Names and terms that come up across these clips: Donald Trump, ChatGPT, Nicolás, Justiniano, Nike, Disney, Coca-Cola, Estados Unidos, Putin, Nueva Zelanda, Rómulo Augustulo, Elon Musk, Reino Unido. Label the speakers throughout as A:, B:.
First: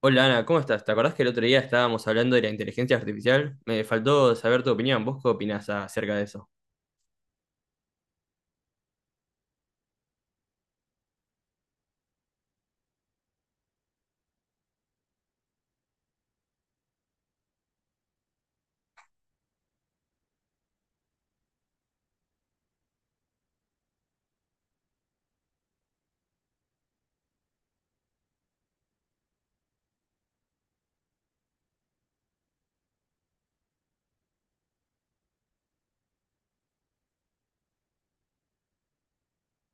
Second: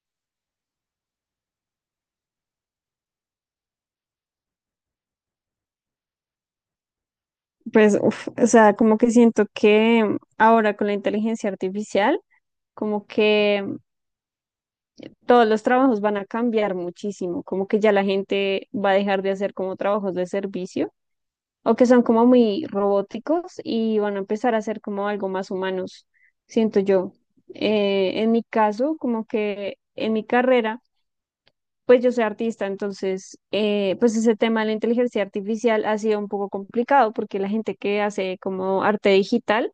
A: Hola Ana, ¿cómo estás? ¿Te acordás que el otro día estábamos hablando de la inteligencia artificial? Me faltó saber tu opinión. ¿Vos qué opinás acerca de eso?
B: Pues, uf, o sea, como que siento que ahora con la inteligencia artificial, como que todos los trabajos van a cambiar muchísimo, como que ya la gente va a dejar de hacer como trabajos de servicio o que son como muy robóticos y van a empezar a hacer como algo más humanos, siento yo. En mi caso, como que en mi carrera, pues yo soy artista, entonces, pues ese tema de la inteligencia artificial ha sido un poco complicado porque la gente que hace como arte digital,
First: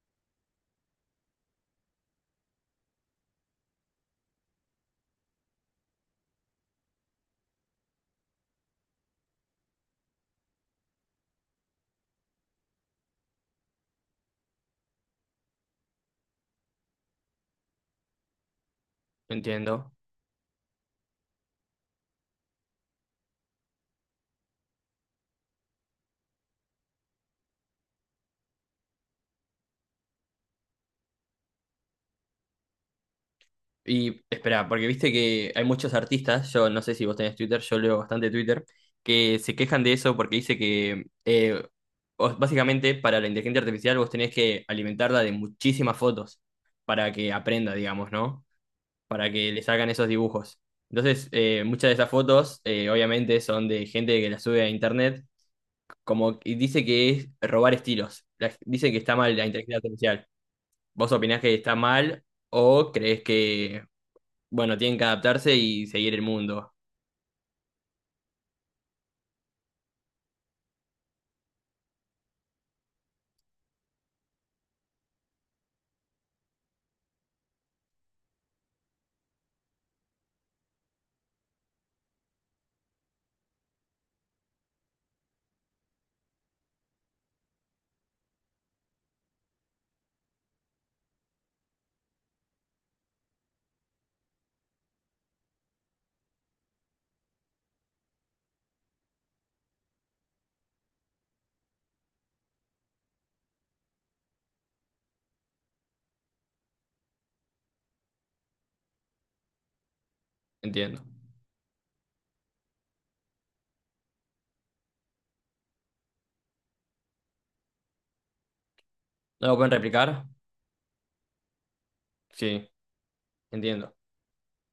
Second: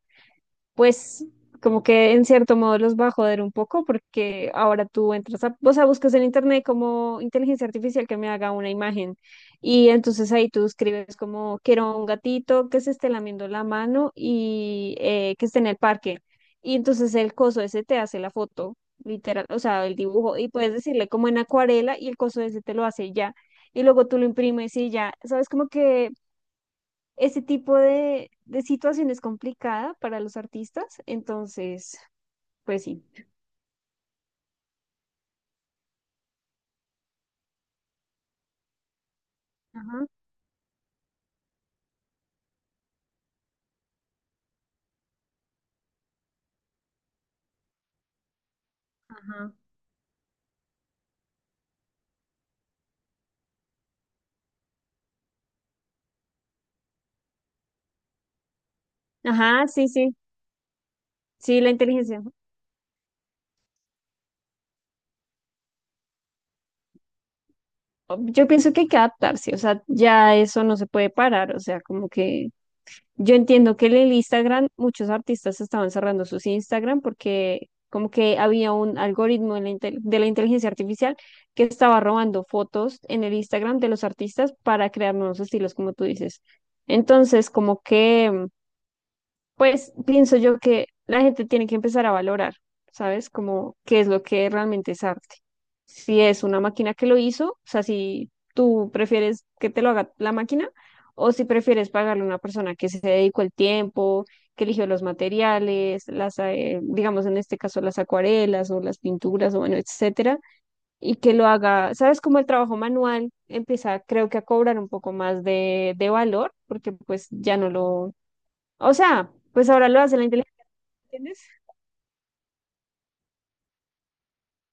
B: pues como que en cierto modo los va a joder un poco porque ahora tú entras a, o sea, buscas en internet como inteligencia artificial que me haga una imagen y entonces ahí tú escribes como quiero un gatito que se esté lamiendo la mano y que esté en el parque y entonces el coso ese te hace la foto
A: No
B: literal, o sea,
A: entiendo.
B: el dibujo y puedes decirle como en acuarela y el coso ese te lo hace ya. Y luego tú lo imprimes y ya, sabes como que ese tipo de situación es complicada para los artistas, entonces, pues sí.
A: Y espera, porque viste que hay muchos artistas, yo no sé si vos tenés Twitter, yo leo bastante Twitter, que se quejan de
B: Ajá,
A: eso porque dice que básicamente para la inteligencia artificial vos tenés que alimentarla de muchísimas fotos para que aprenda, digamos, ¿no? Para que
B: ajá.
A: le salgan esos dibujos. Entonces, muchas de esas fotos obviamente son de gente que las sube a internet como y dice que es robar estilos. Dice que está mal la
B: Ajá,
A: inteligencia
B: sí, sí,
A: artificial. ¿Vos opinás que
B: sí, la
A: está
B: inteligencia.
A: mal o crees que, bueno, tienen que adaptarse y seguir el mundo?
B: Yo pienso que hay que adaptarse, o sea, ya eso no se puede parar, o sea, como que yo entiendo que en el Instagram, muchos artistas estaban cerrando sus Instagram porque como que había un algoritmo de la inteligencia artificial que estaba robando fotos en el Instagram de los artistas para crear nuevos estilos, como tú dices. Entonces, como que pues pienso yo que la gente tiene que empezar a valorar, ¿sabes? Como qué es lo que realmente es arte. Si es una máquina que lo hizo, o sea, si tú prefieres que te lo haga la máquina o si prefieres pagarle a una persona que se dedicó el tiempo, que eligió los materiales, las, digamos en este caso las acuarelas o las pinturas o bueno, etcétera,
A: Entiendo.
B: y que lo haga, ¿sabes? Como el trabajo manual empieza, creo que a cobrar un poco más de valor, porque pues ya no lo, o sea,
A: ¿No lo
B: pues
A: pueden
B: ahora lo hace la
A: replicar?
B: inteligencia, ¿entiendes?
A: Sí, entiendo.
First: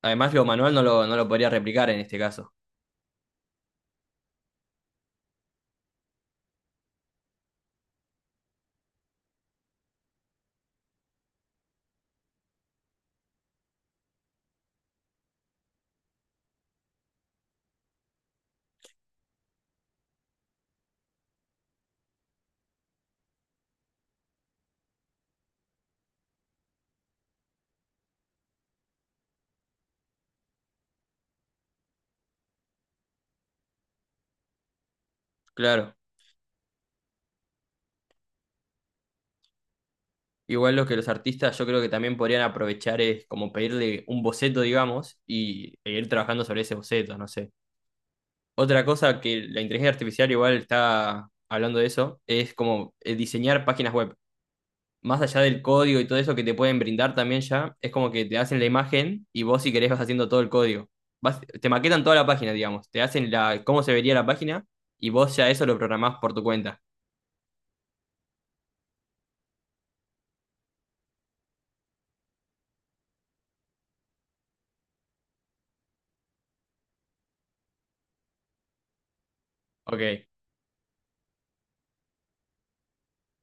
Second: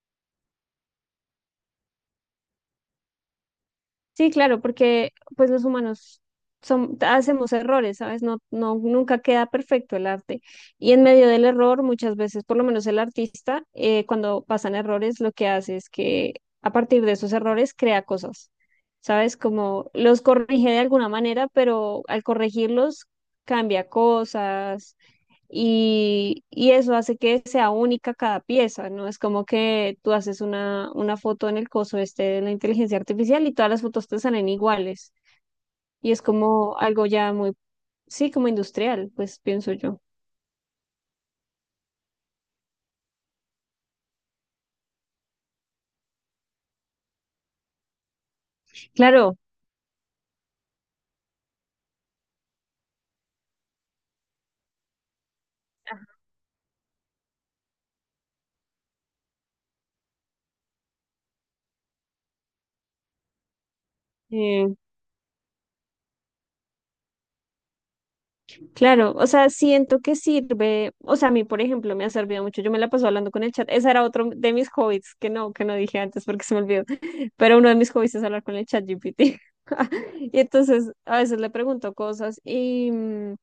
A: Además, lo manual no lo podría replicar en este caso.
B: Sí, claro, porque pues los humanos son, hacemos errores, ¿sabes? No, no, nunca queda perfecto el arte. Y en medio del error, muchas veces, por lo menos el artista, cuando pasan errores, lo que hace es que a partir de esos errores crea cosas, ¿sabes? Como los corrige de alguna manera, pero al corregirlos cambia cosas y eso hace que sea única cada pieza, ¿no? Es como que tú haces una foto en el coso este de la inteligencia artificial y todas las fotos te salen iguales.
A: Claro.
B: Y es como algo ya muy, sí, como industrial, pues pienso yo.
A: Igual lo que los artistas yo creo que también podrían aprovechar es como pedirle un boceto, digamos, y e ir trabajando sobre ese boceto, no sé. Otra cosa
B: Claro.
A: que la inteligencia artificial igual está hablando de eso es como diseñar páginas web. Más allá del código
B: Ajá.
A: y todo eso que te pueden brindar también ya, es como que te hacen la imagen y vos si querés vas haciendo todo el código. Te maquetan toda la página, digamos. Te hacen la, cómo se vería la página
B: eh,
A: y vos ya eso lo programás por tu cuenta.
B: Claro, o sea, siento que sirve, o sea, a mí, por ejemplo, me ha servido mucho, yo me la paso hablando con el chat, ese era otro de mis hobbies, que no dije antes porque se me olvidó, pero uno de mis hobbies es hablar con el chat GPT,
A: Ok.
B: y entonces a veces le pregunto cosas y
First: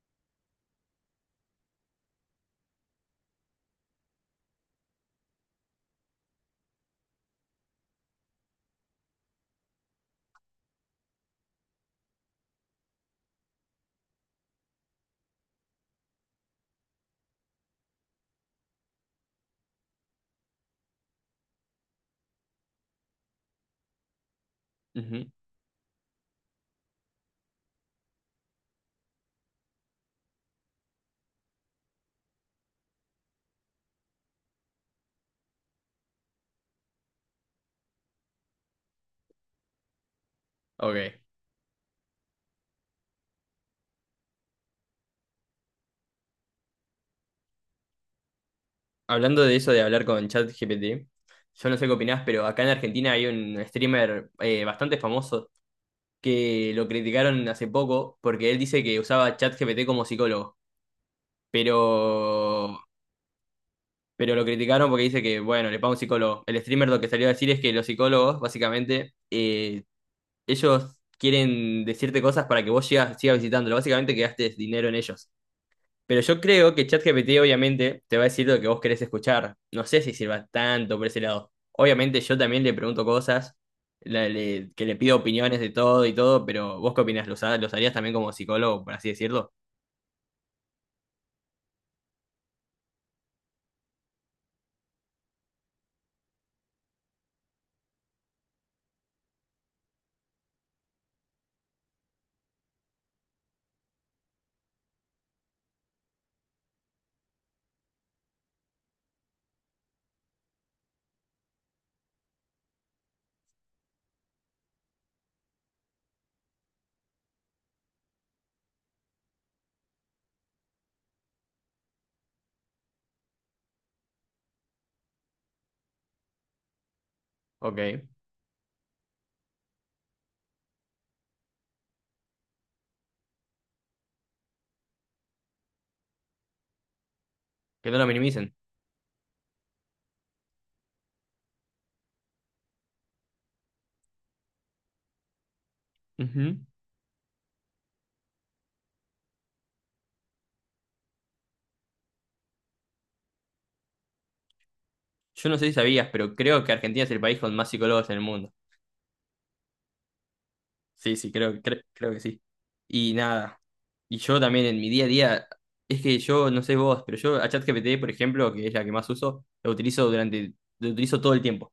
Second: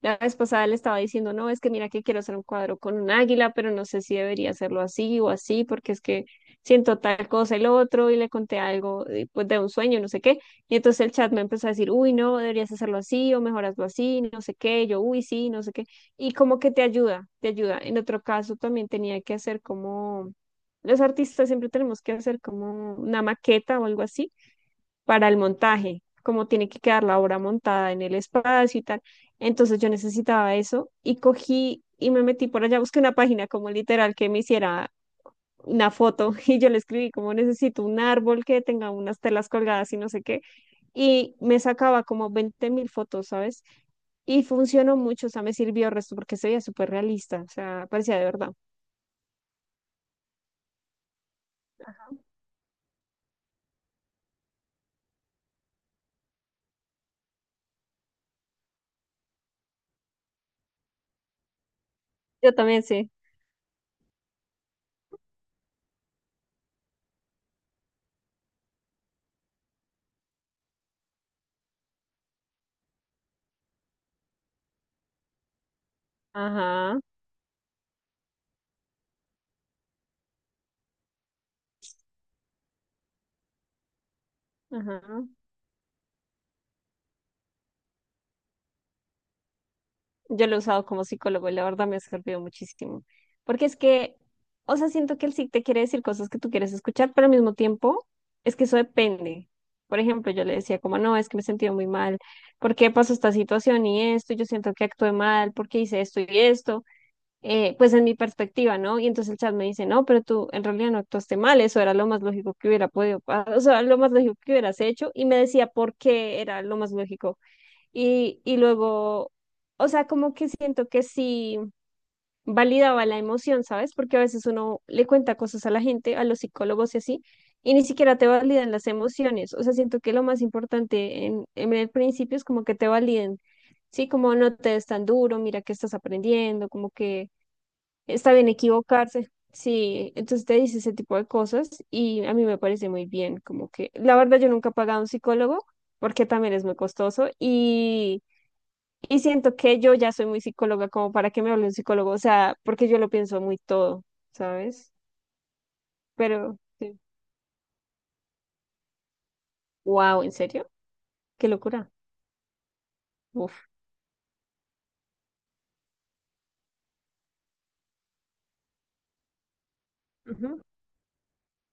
B: la vez pasada le estaba diciendo, no, es que mira que quiero hacer un cuadro con un águila, pero no sé si debería hacerlo así o así, porque es que siento tal cosa y lo otro, y le conté algo pues, de un sueño, no sé qué. Y entonces el chat me empezó a decir, uy, no, deberías hacerlo así, o mejor hazlo así, no sé qué, yo, uy, sí, no sé qué. Y como que te ayuda, te ayuda. En otro caso también tenía que hacer como, los artistas siempre tenemos que hacer como una maqueta o algo así
A: Ujú.
B: para el montaje, como tiene que quedar la obra montada en el espacio y tal. Entonces yo necesitaba eso y cogí y me metí por allá, busqué una página como literal que me hiciera una, foto y yo le escribí como necesito un árbol que tenga unas telas colgadas y no sé qué.
A: Ok.
B: Y me sacaba como 20.000 fotos, ¿sabes? Y funcionó mucho, o sea, me sirvió el resto porque se veía súper realista, o sea, parecía de verdad.
A: Hablando de eso de hablar con ChatGPT, yo no sé qué opinás, pero acá en Argentina hay un streamer bastante famoso que lo criticaron hace poco porque él dice que usaba ChatGPT como psicólogo.
B: Yo
A: Pero
B: también sí.
A: pero lo criticaron porque dice que, bueno, le paga un psicólogo. El streamer lo que salió a decir es que los psicólogos, básicamente, ellos quieren decirte cosas para que vos sigas visitándolo. Básicamente que gastes dinero en ellos. Pero yo creo que
B: Ajá,
A: ChatGPT obviamente te va a decir lo que vos querés escuchar. No sé si sirva tanto por ese lado. Obviamente yo también le pregunto cosas, que le pido
B: ajá.
A: opiniones de todo y todo, pero ¿vos qué opinás? ¿Los, los harías también como psicólogo, por así decirlo?
B: Yo lo he usado como psicólogo y la verdad me ha servido muchísimo. Porque es que, o sea, siento que él sí te quiere decir cosas que tú quieres escuchar, pero al mismo tiempo es que eso depende. Por ejemplo, yo le decía como, no, es que me he sentido muy mal, ¿por qué pasó esta situación y esto? Yo siento que actué mal, ¿por qué hice esto y esto? Pues en mi perspectiva, ¿no? Y entonces el chat me dice, no, pero tú en realidad no actuaste mal, eso era lo más lógico que hubiera podido, pa- o sea, lo más lógico que hubieras hecho, y me decía por qué era lo más lógico y luego, o sea, como que siento que sí validaba la emoción, ¿sabes? Porque a veces uno le cuenta cosas a la gente, a los psicólogos y así, y
A: Ok,
B: ni
A: que
B: siquiera te validan las emociones. O sea, siento que lo más importante en el principio es como que te validen, ¿sí? Como no te des tan duro, mira que estás aprendiendo, como que
A: no lo
B: está bien
A: minimicen.
B: equivocarse. Sí, entonces te dice ese tipo de cosas y a mí me parece muy bien, como que la verdad yo nunca he pagado a un psicólogo porque también
A: Ujú.
B: es muy costoso y... Y siento que yo ya soy muy psicóloga como para que me hable un psicólogo, o sea, porque yo lo pienso muy todo, ¿sabes?
A: Yo no sé si sabías, pero
B: Pero,
A: creo que Argentina es el país con más psicólogos en el mundo.
B: wow, ¿en serio?
A: Sí, sí,
B: Qué locura.
A: creo que sí. Y nada,
B: Uf.
A: y yo también en mi día a día, es que yo, no sé vos, pero yo a ChatGPT, por ejemplo, que es la que más uso,
B: Ujú.
A: lo utilizo todo el tiempo.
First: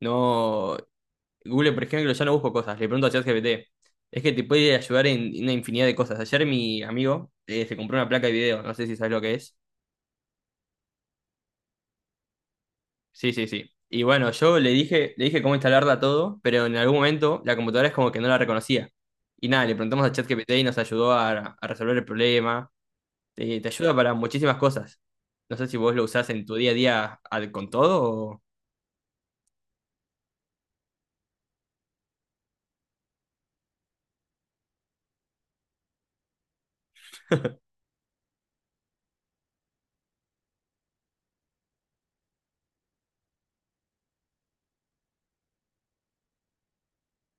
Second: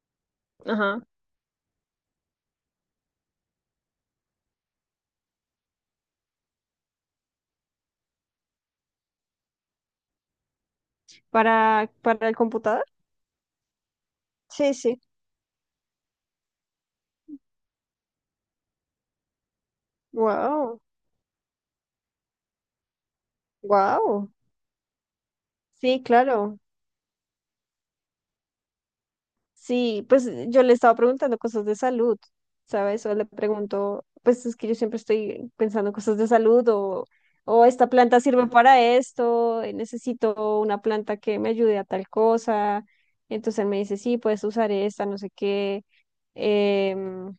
A: No,
B: Ajá.
A: Google, por ejemplo, ya no busco cosas, le pregunto a ChatGPT. Es que te puede ayudar en una infinidad de cosas. Ayer mi amigo se compró una placa de video, no sé si sabes lo que es.
B: Para el computador?
A: Sí, sí, sí. Y bueno,
B: Sí, sí.
A: le dije cómo instalarla todo, pero en algún momento la computadora es como que no la reconocía. Y nada, le preguntamos a ChatGPT y nos
B: Wow,
A: ayudó a resolver el problema. Te ayuda para
B: wow.
A: muchísimas cosas. No sé si vos
B: Sí,
A: lo usás en tu
B: claro.
A: día a día con todo o...
B: Sí, pues yo le estaba preguntando cosas de salud, ¿sabes? O le pregunto, pues es que yo siempre estoy pensando cosas de salud o esta planta sirve para esto, necesito una planta que me ayude a tal cosa. Entonces él me dice, sí, puedes usar esta, no sé qué. Em,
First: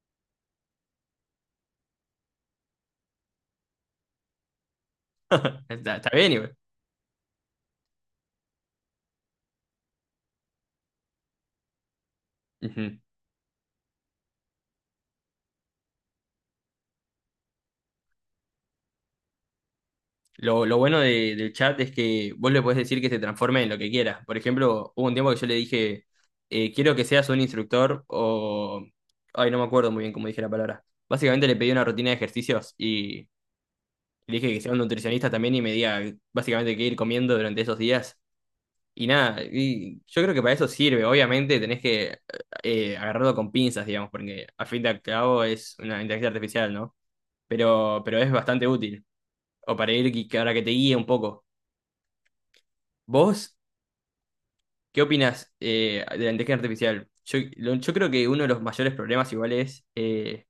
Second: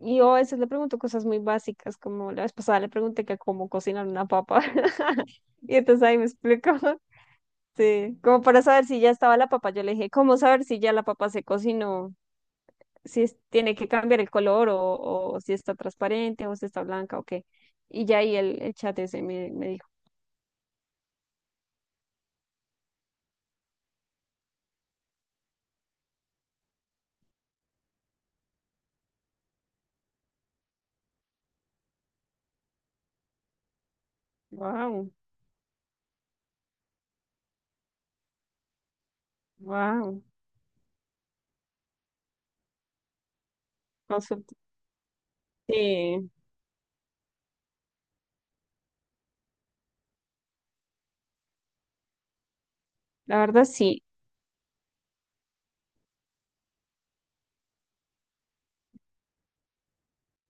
B: y yo a veces le pregunto cosas muy básicas, como la vez pasada le pregunté que cómo cocinar una papa. Y
A: Está,
B: entonces
A: está
B: ahí me
A: bien,
B: explicó, sí, como para saber si ya estaba la papa, yo le dije, ¿cómo saber si ya la papa se cocinó?
A: igual.
B: Si es- tiene que cambiar el color o si está transparente o si está blanca o qué. Y ya ahí el chat ese me dijo,
A: Lo bueno del chat es que vos le podés decir que se transforme en lo que quiera. Por ejemplo, hubo un tiempo que yo le dije, quiero que seas un instructor o... Ay, no me acuerdo muy bien cómo dije la palabra. Básicamente le pedí una rutina de ejercicios y le dije que sea un
B: wow,
A: nutricionista también y me diga básicamente qué ir comiendo durante esos días. Y nada, y
B: wow,
A: yo creo que para eso sirve. Obviamente tenés que agarrarlo con pinzas, digamos, porque a fin de cabo es una inteligencia
B: sí,
A: artificial, ¿no? Pero es bastante útil. O para ir, que ahora que te guíe un poco.
B: la
A: ¿Vos
B: verdad sí.
A: qué opinás de la inteligencia artificial? Yo, yo creo que uno de los mayores problemas igual es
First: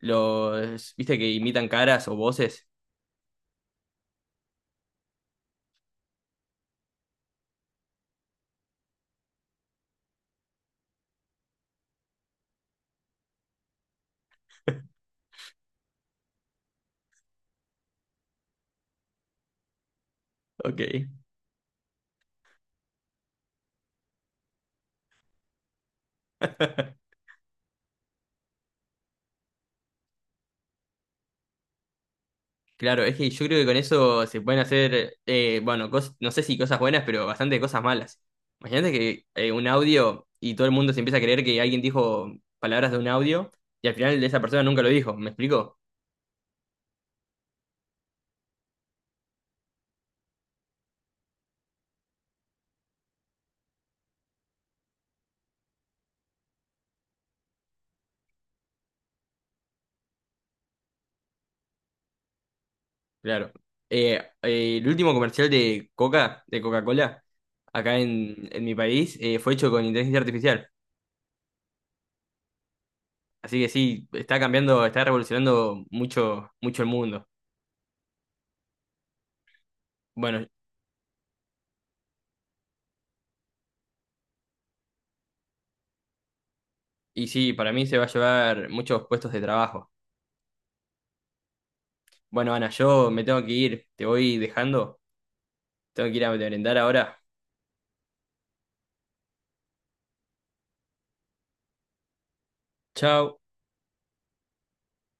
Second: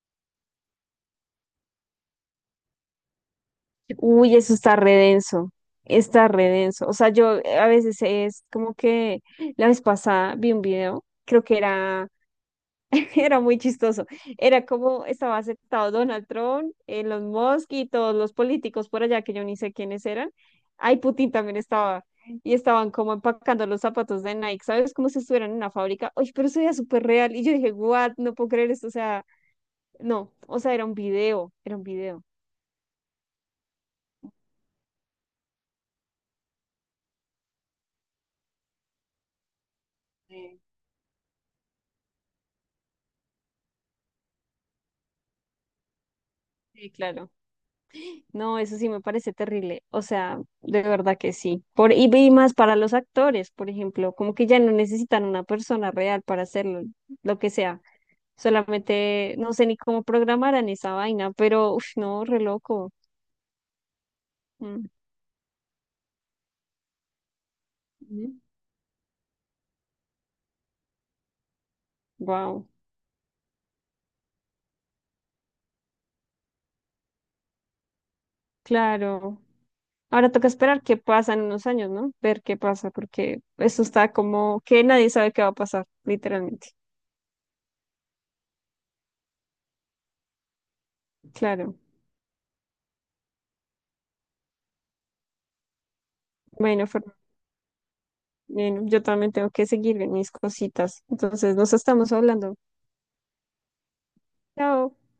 A: los, viste, que imitan caras o voces.
B: Uy, eso está re denso, está re denso. O sea, yo a veces es como que la vez pasada vi un video, creo que era era muy chistoso. Era como estaba aceptado Donald Trump, los Musk y todos los políticos por allá que yo ni sé quiénes eran. Ay,
A: Ok.
B: Putin también estaba. Y estaban como empacando los zapatos de Nike, ¿sabes? Como si estuvieran en una fábrica. Oye, pero eso era súper real. Y yo dije, what, no puedo creer esto. O sea, no, o sea, era un video, era un video.
A: Claro, es que yo creo que con eso se pueden hacer, bueno, no sé si cosas buenas, pero bastante cosas malas. Imagínate que un audio y
B: Sí.
A: todo el mundo se empieza a creer que alguien dijo palabras de un audio y al final esa persona nunca lo dijo, ¿me explico?
B: Sí, claro. No, eso sí me parece terrible. O sea, de verdad que sí. Y más para los actores, por ejemplo, como que ya no necesitan una persona real para hacerlo, lo que sea. Solamente no sé ni cómo programarán esa vaina, pero uff, no, re loco.
A: Claro. El último comercial de Coca, de Coca-Cola, en mi país, fue hecho con inteligencia artificial.
B: Wow,
A: Así que sí, está cambiando, está revolucionando mucho, mucho el mundo.
B: claro. Ahora
A: Bueno,
B: toca esperar qué pasa en unos años, ¿no? Ver qué pasa, porque eso está como que nadie sabe qué va a pasar, literalmente.
A: y sí, para mí se va a llevar muchos puestos de trabajo.
B: Claro.
A: Bueno, Ana, yo me tengo que ir, te voy dejando. Tengo que ir a merendar
B: Bueno,
A: ahora.
B: bueno, yo también tengo que seguir en mis cositas. Entonces, nos estamos hablando.
A: Chao.
B: Chao.